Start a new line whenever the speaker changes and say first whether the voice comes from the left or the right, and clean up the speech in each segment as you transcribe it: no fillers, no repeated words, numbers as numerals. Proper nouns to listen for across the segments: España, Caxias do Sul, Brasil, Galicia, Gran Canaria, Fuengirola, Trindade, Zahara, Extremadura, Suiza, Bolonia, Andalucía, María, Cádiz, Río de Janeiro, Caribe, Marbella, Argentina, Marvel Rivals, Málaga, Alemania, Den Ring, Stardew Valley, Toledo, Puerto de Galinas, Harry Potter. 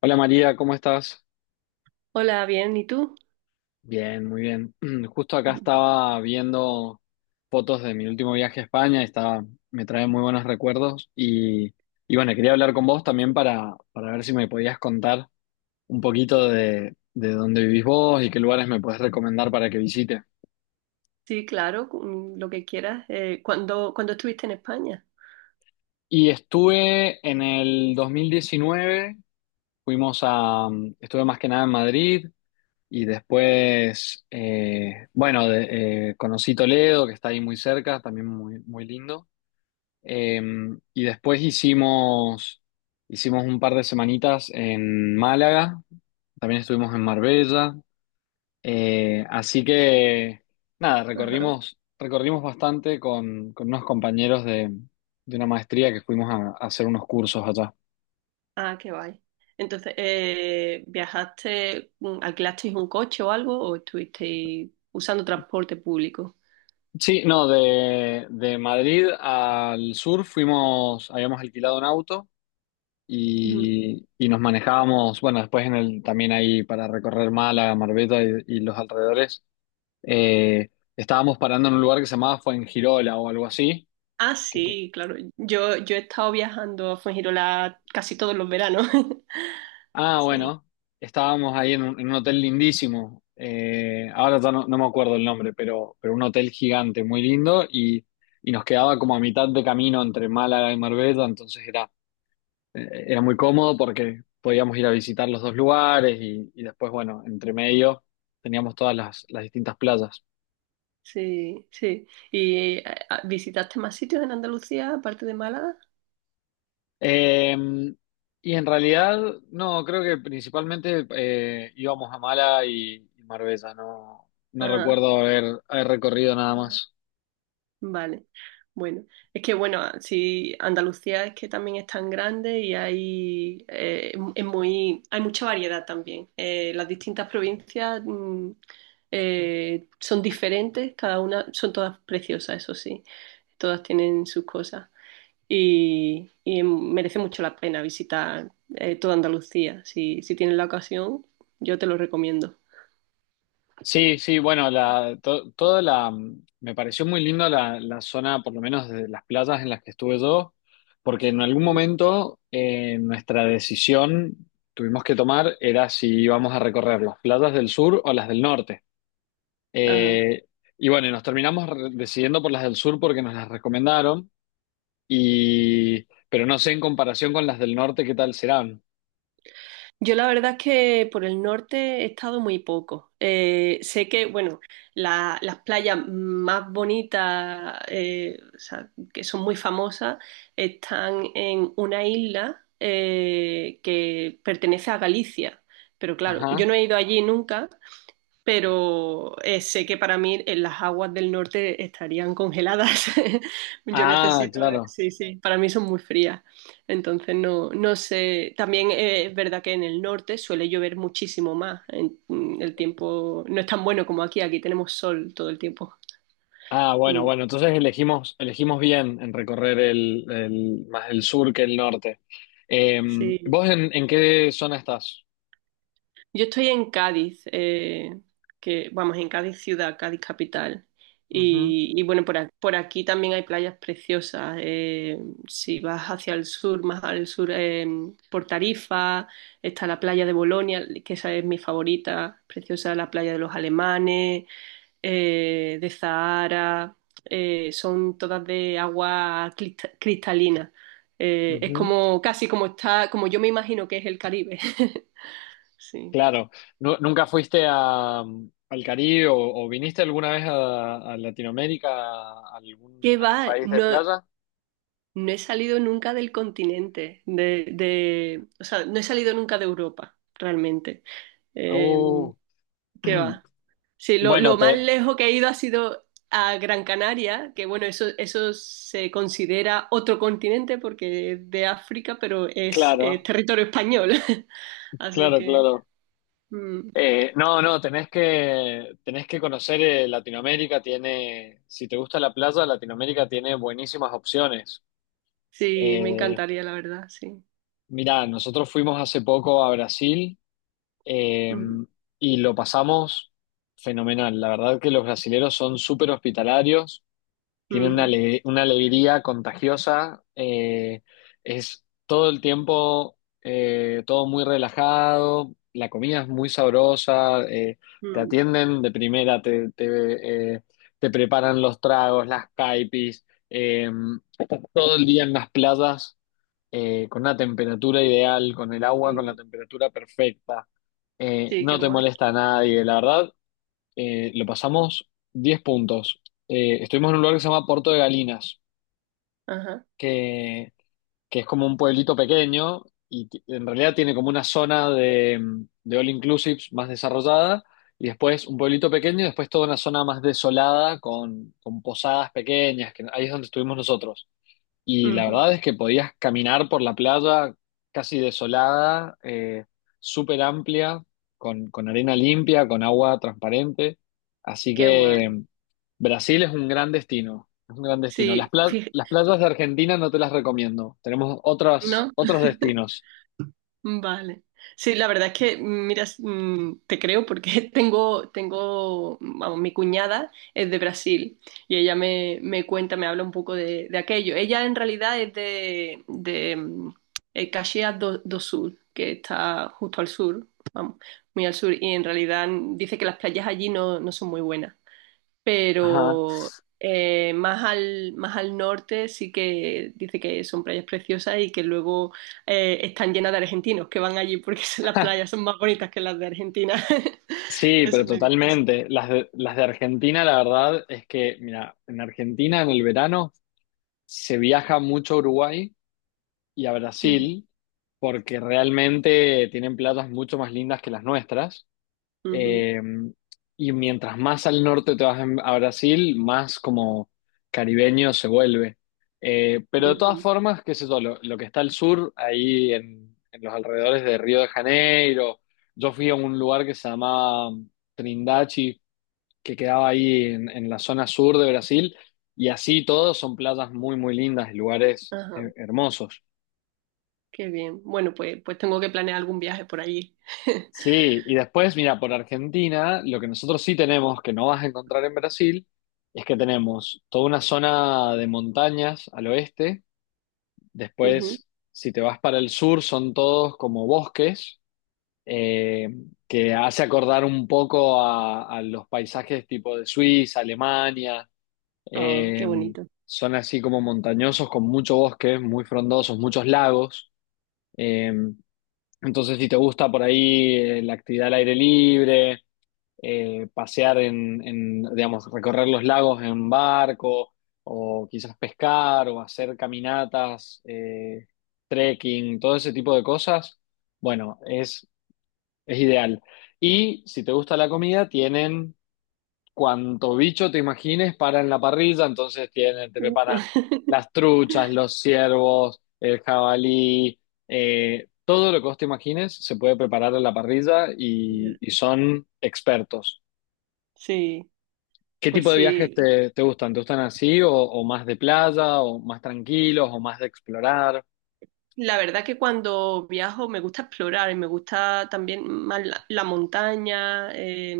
left: Hola María, ¿cómo estás?
right: Hola, bien, ¿y tú?
left: Bien, muy bien. Justo acá estaba viendo fotos de mi último viaje a España me trae muy buenos recuerdos y bueno, quería hablar con vos también para ver si me podías contar un poquito de dónde vivís vos y qué lugares me podés recomendar para que visite.
right: Sí, claro, mm, lo que quieras. ¿Cuándo estuviste en España?
left: Y estuve en el 2019. fuimos a, Estuve más que nada en Madrid. Y después, bueno, conocí Toledo, que está ahí muy cerca, también muy, muy lindo. Eh, y después hicimos, Hicimos un par de semanitas en Málaga, también estuvimos en Marbella. Así que, nada,
right: Ajá.
left: recorrimos, Recorrimos bastante con unos compañeros de una maestría que fuimos a hacer unos cursos allá.
right: Ah, qué guay. Entonces, ¿viajaste, alquilasteis un coche o algo o estuvisteis usando transporte público?
left: Sí, no, de Madrid al sur fuimos, habíamos alquilado un auto.
right: Ujú.
left: Y y, nos manejábamos, bueno, después en el, también ahí para recorrer Málaga, Marbella y los alrededores. eh, Estábamos parando en un lugar que se llamaba Fuengirola o algo así.
right: Ah,
left: que- que-
right: sí, claro. Yo he estado viajando a Fuengirola casi todos los veranos. Sí,
left: bueno, estábamos ahí en un hotel lindísimo. Ahora ya no, no me acuerdo el nombre, pero un hotel gigante, muy lindo, y nos quedaba como a mitad de camino entre Málaga y Marbella, era muy cómodo porque podíamos ir a visitar los dos lugares y después, bueno, entre medio teníamos todas las distintas playas.
right: sí, sí. ¿Y visitaste más sitios en Andalucía aparte de Málaga?
left: Eh, y en realidad, no, creo que principalmente íbamos a Mala y Marbella, no, no
right: Ajá.
left: recuerdo haber, haber recorrido nada más.
right: Vale, bueno, es que si Andalucía es que también es tan grande y hay es muy hay mucha variedad también. Las distintas provincias mm, son diferentes, cada una son todas preciosas, eso sí, todas tienen sus cosas y merece mucho la pena visitar toda Andalucía. Si si tienes la ocasión, yo te lo recomiendo.
left: Sí, sí, bueno, toda la, mm, me pareció muy lindo la zona, por lo menos de las playas en las que estuve yo, porque en algún
right: Mm.
left: momento nuestra decisión tuvimos que tomar era si íbamos a recorrer las playas del sur o las del norte.
right: Ajá.
left: Eh, y bueno, y nos terminamos decidiendo por las del sur porque nos las recomendaron, y, pero no sé en comparación con las del norte qué tal serán.
right: Yo la verdad es que por el norte he estado muy poco. Sé que, bueno, las playas más bonitas, o sea, que son muy famosas, están en una isla que pertenece a Galicia. Pero claro, yo
left: Ajá.
right: no he ido allí nunca, pero sé que para mí en las aguas del norte estarían congeladas. Yo
left: Ah,
right: necesito,
left: claro.
right: sí, sí, para mí son muy frías. Entonces no, no sé, también es verdad que en el norte suele llover muchísimo más. El tiempo no es tan bueno como aquí, aquí tenemos sol todo el tiempo.
left: Ah, bueno,
right: Mm,
left: bueno, entonces elegimos, elegimos bien en recorrer más el sur que el norte. Eh,
right: sí.
left: ¿Vos en qué zona estás?
right: Yo estoy en Cádiz, que vamos, en Cádiz ciudad, Cádiz capital.
left: Ujú,
right: Y bueno, por aquí también hay playas preciosas. Eh, si vas hacia el sur, más al sur, por Tarifa, está la playa de Bolonia, que esa es mi favorita, preciosa, la playa de los alemanes, de Zahara, son todas de agua cristalina. Es
left: ujú.
right: como como yo me imagino que es el Caribe. Sí.
left: Claro. ¿Nunca fuiste a, mm, al Caribe o viniste alguna vez a Latinoamérica, a algún,
right: ¿Qué
left: algún
right: va?
left: país de
right: No,
left: playa?
right: no he salido nunca del continente, o sea, no he salido nunca de Europa, realmente. Eh,
left: Oh,
right: ¿Qué va? Sí,
left: bueno,
right: lo más
left: te,
right: lejos que he ido ha sido a Gran Canaria, que bueno, eso se considera otro continente porque es de África, pero es
left: claro,
right: territorio español. Así
left: claro,
right: que
left: claro.
right: mm,
left: No, no, tenés que conocer Latinoamérica, tiene, si te gusta la playa, Latinoamérica tiene buenísimas opciones.
right: sí, me
left: Eh,
right: encantaría, la verdad, sí.
left: Mirá, nosotros fuimos hace poco a Brasil eh,
right: Ujú,
left: y lo pasamos fenomenal. La verdad que los brasileros son súper hospitalarios, tiene una,
right: ujú,
left: una alegría contagiosa, es todo el tiempo, todo muy relajado, la comida es muy sabrosa, te
right: ujú,
left: atienden de primera, te preparan los tragos, las caipis, estás todo el día en las playas, con una temperatura ideal, con el agua con la
right: sí,
left: temperatura perfecta,
right: sí, qué
left: no te
right: guay.
left: molesta a nadie, la verdad lo pasamos 10 puntos. Estuvimos en un lugar que se llama Puerto de Galinas,
right: Ajá,
left: que, que es como un pueblito pequeño y en realidad tiene como una zona de all inclusives más desarrollada y después un pueblito pequeño y después toda una zona más desolada con posadas pequeñas, que ahí es donde estuvimos nosotros. Y la
right: ujú,
left: verdad es que podías caminar por la playa casi desolada, súper amplia, con arena limpia, con agua transparente. Así
right: qué
left: que
right: guay.
left: mm, Brasil es un gran destino, es un gran destino.
right: Sí, fij-
left: Las playas de Argentina no te las recomiendo, tenemos otras,
right: ¿No?
left: otros destinos.
right: Vale. Sí, la verdad es que, mira, te creo porque tengo, mi cuñada es de Brasil y ella me, me cuenta, me habla un poco de aquello. Ella en realidad es de Caxias do, do Sul, que está justo al sur, vamos, muy al sur, y en realidad dice que las playas allí no, no son muy buenas.
left: Ajá.
right: Pero más al norte sí que dice que son playas preciosas y que luego están llenas de argentinos que van allí porque las playas son más bonitas que las de Argentina.
left: Sí, pero
right: Eso me dice así.
left: totalmente. Las de Argentina, la verdad es que, mira, en Argentina en el verano se viaja mucho a Uruguay y a
right: Ujú,
left: Brasil, porque realmente tienen playas mucho más lindas que las nuestras.
right: ujú,
left: Eh, y mientras más al norte te vas a Brasil, más como caribeño se vuelve. Pero de todas
right: ujú.
left: formas, qué sé yo, lo que está al sur, ahí en los alrededores de Río de Janeiro, yo fui a un lugar que se llamaba Trindade, que quedaba ahí en la zona sur de Brasil, y así todos son playas muy, muy lindas y lugares
right: Ajá,
left: hermosos.
right: qué bien. Bueno, pues, pues tengo que planear algún viaje por allí.
left: Sí, y después, mira, por Argentina, lo que nosotros sí tenemos, que no vas a encontrar en Brasil, es que tenemos toda una zona de montañas al oeste.
right: Ujú.
left: Después, si te vas para el sur, son todos como bosques, eh, que hace acordar un poco a los paisajes tipo de Suiza, Alemania.
right: Ah,
left: Eh,
right: qué bonito.
left: Son así como montañosos con mucho bosque, muy frondosos, muchos lagos. Eh, entonces, si te gusta por ahí la actividad al aire libre pasear digamos, recorrer los lagos en barco o quizás pescar o hacer caminatas, trekking, todo ese tipo de cosas, bueno, es ideal. Y si te gusta la comida, tienen cuanto bicho te imagines para en la parrilla, entonces tienen, te
right: Uh.
left: preparan las truchas, los ciervos, el jabalí, todo lo que vos te imagines se puede preparar en la parrilla
right: Ya.
left: y son expertos.
right: Sí,
left: ¿Qué
right: pues
left: tipo de viajes
right: sí.
left: te gustan? ¿Te gustan así o más de playa o más tranquilos o más de explorar?
right: La verdad que cuando viajo me gusta explorar y me gusta también más la, la montaña. Eh,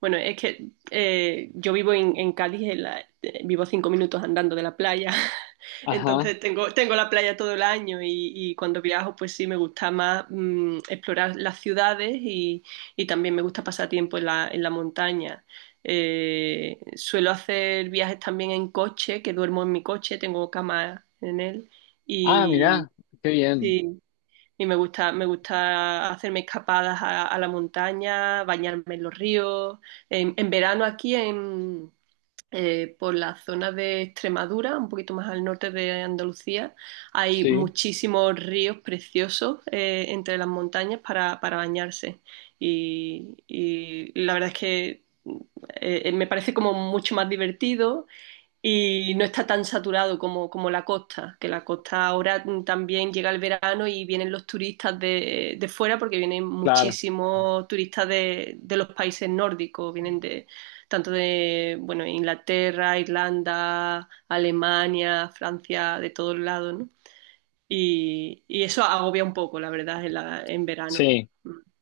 right: bueno, es que yo vivo en Cádiz, vivo a 5 minutos andando de la playa,
left: Ajá.
right: entonces tengo, tengo la playa todo el año y cuando viajo pues sí me gusta más mm, explorar las ciudades y también me gusta pasar tiempo en la montaña. Suelo hacer viajes también en coche, que duermo en mi coche, tengo cama en él.
left: Ah, mirá, qué bien.
right: Sí, y me gusta hacerme escapadas a la montaña, bañarme en los ríos. En verano aquí en, por la zona de Extremadura, un poquito más al norte de Andalucía, hay
left: Sí,
right: muchísimos ríos preciosos entre las montañas para bañarse. Y la verdad es que me parece como mucho más divertido y no está tan saturado como, como la costa, que la costa ahora también llega el verano y vienen los turistas de fuera, porque vienen
left: claro.
right: muchísimos turistas de los países nórdicos, vienen de tanto de, bueno, Inglaterra, Irlanda, Alemania, Francia, de todos lados, ¿no? Y eso agobia un poco, la verdad, en verano.
left: Sí,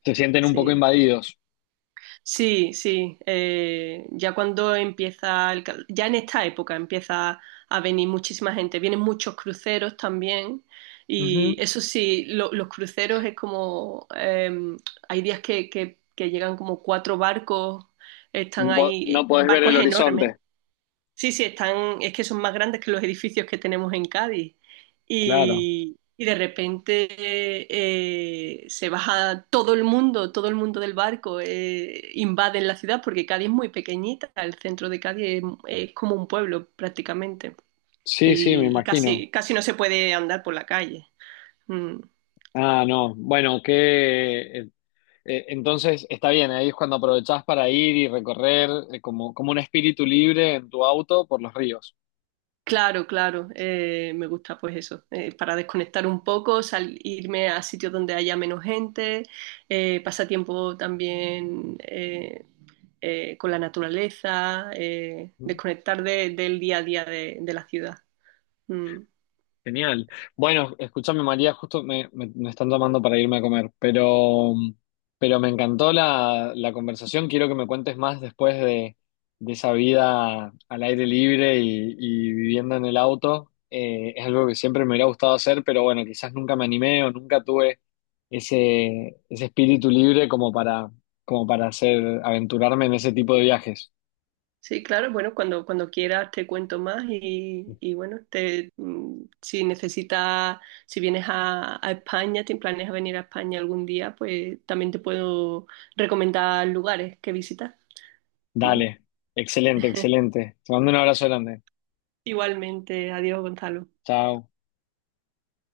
left: se sienten un poco
right: Sí.
left: invadidos.
right: Sí, sí. Eh, ya cuando ya en esta época empieza a venir muchísima gente. Vienen muchos cruceros también.
left: Ujú.
right: Y eso sí, los cruceros es como hay días que llegan como cuatro barcos, están ahí,
left: No podés ver el
right: barcos enormes.
left: horizonte.
right: Sí, sí, están, es que son más grandes que los edificios que tenemos en Cádiz.
left: Claro.
right: Y de repente se baja todo el mundo del barco, invaden la ciudad, porque Cádiz es muy pequeñita, el centro de Cádiz es como un pueblo prácticamente.
left: Sí, sí, me
right: Y
left: imagino.
right: casi, casi no se puede andar por la calle. Mm.
left: Ah, no. Bueno, que entonces está bien, ahí es cuando aprovechás para ir y recorrer como, como un espíritu libre en tu auto por los ríos.
right: Claro, claro, me gusta pues eso, para desconectar un poco, irme a sitios donde haya menos gente, pasar tiempo también con la naturaleza, desconectar del día a día de la ciudad. Mm.
left: Genial. Bueno, escúchame María, justo me están llamando para irme a comer, pero me encantó la conversación. Quiero que me cuentes más después de esa vida al aire libre y viviendo en el auto. Es algo que siempre me hubiera gustado hacer, pero bueno, quizás nunca me animé o nunca tuve ese espíritu libre como para, como para hacer, aventurarme en ese tipo de viajes.
right: Sí, claro, bueno, cuando, cuando quieras te cuento más y bueno, te, mm, si necesitas, si vienes a España, te planeas venir a España algún día, pues también te puedo recomendar lugares que visitar. Mm.
left: Dale, excelente, excelente. Te mando un abrazo grande.
right: Igualmente, adiós, Gonzalo.
left: Chao.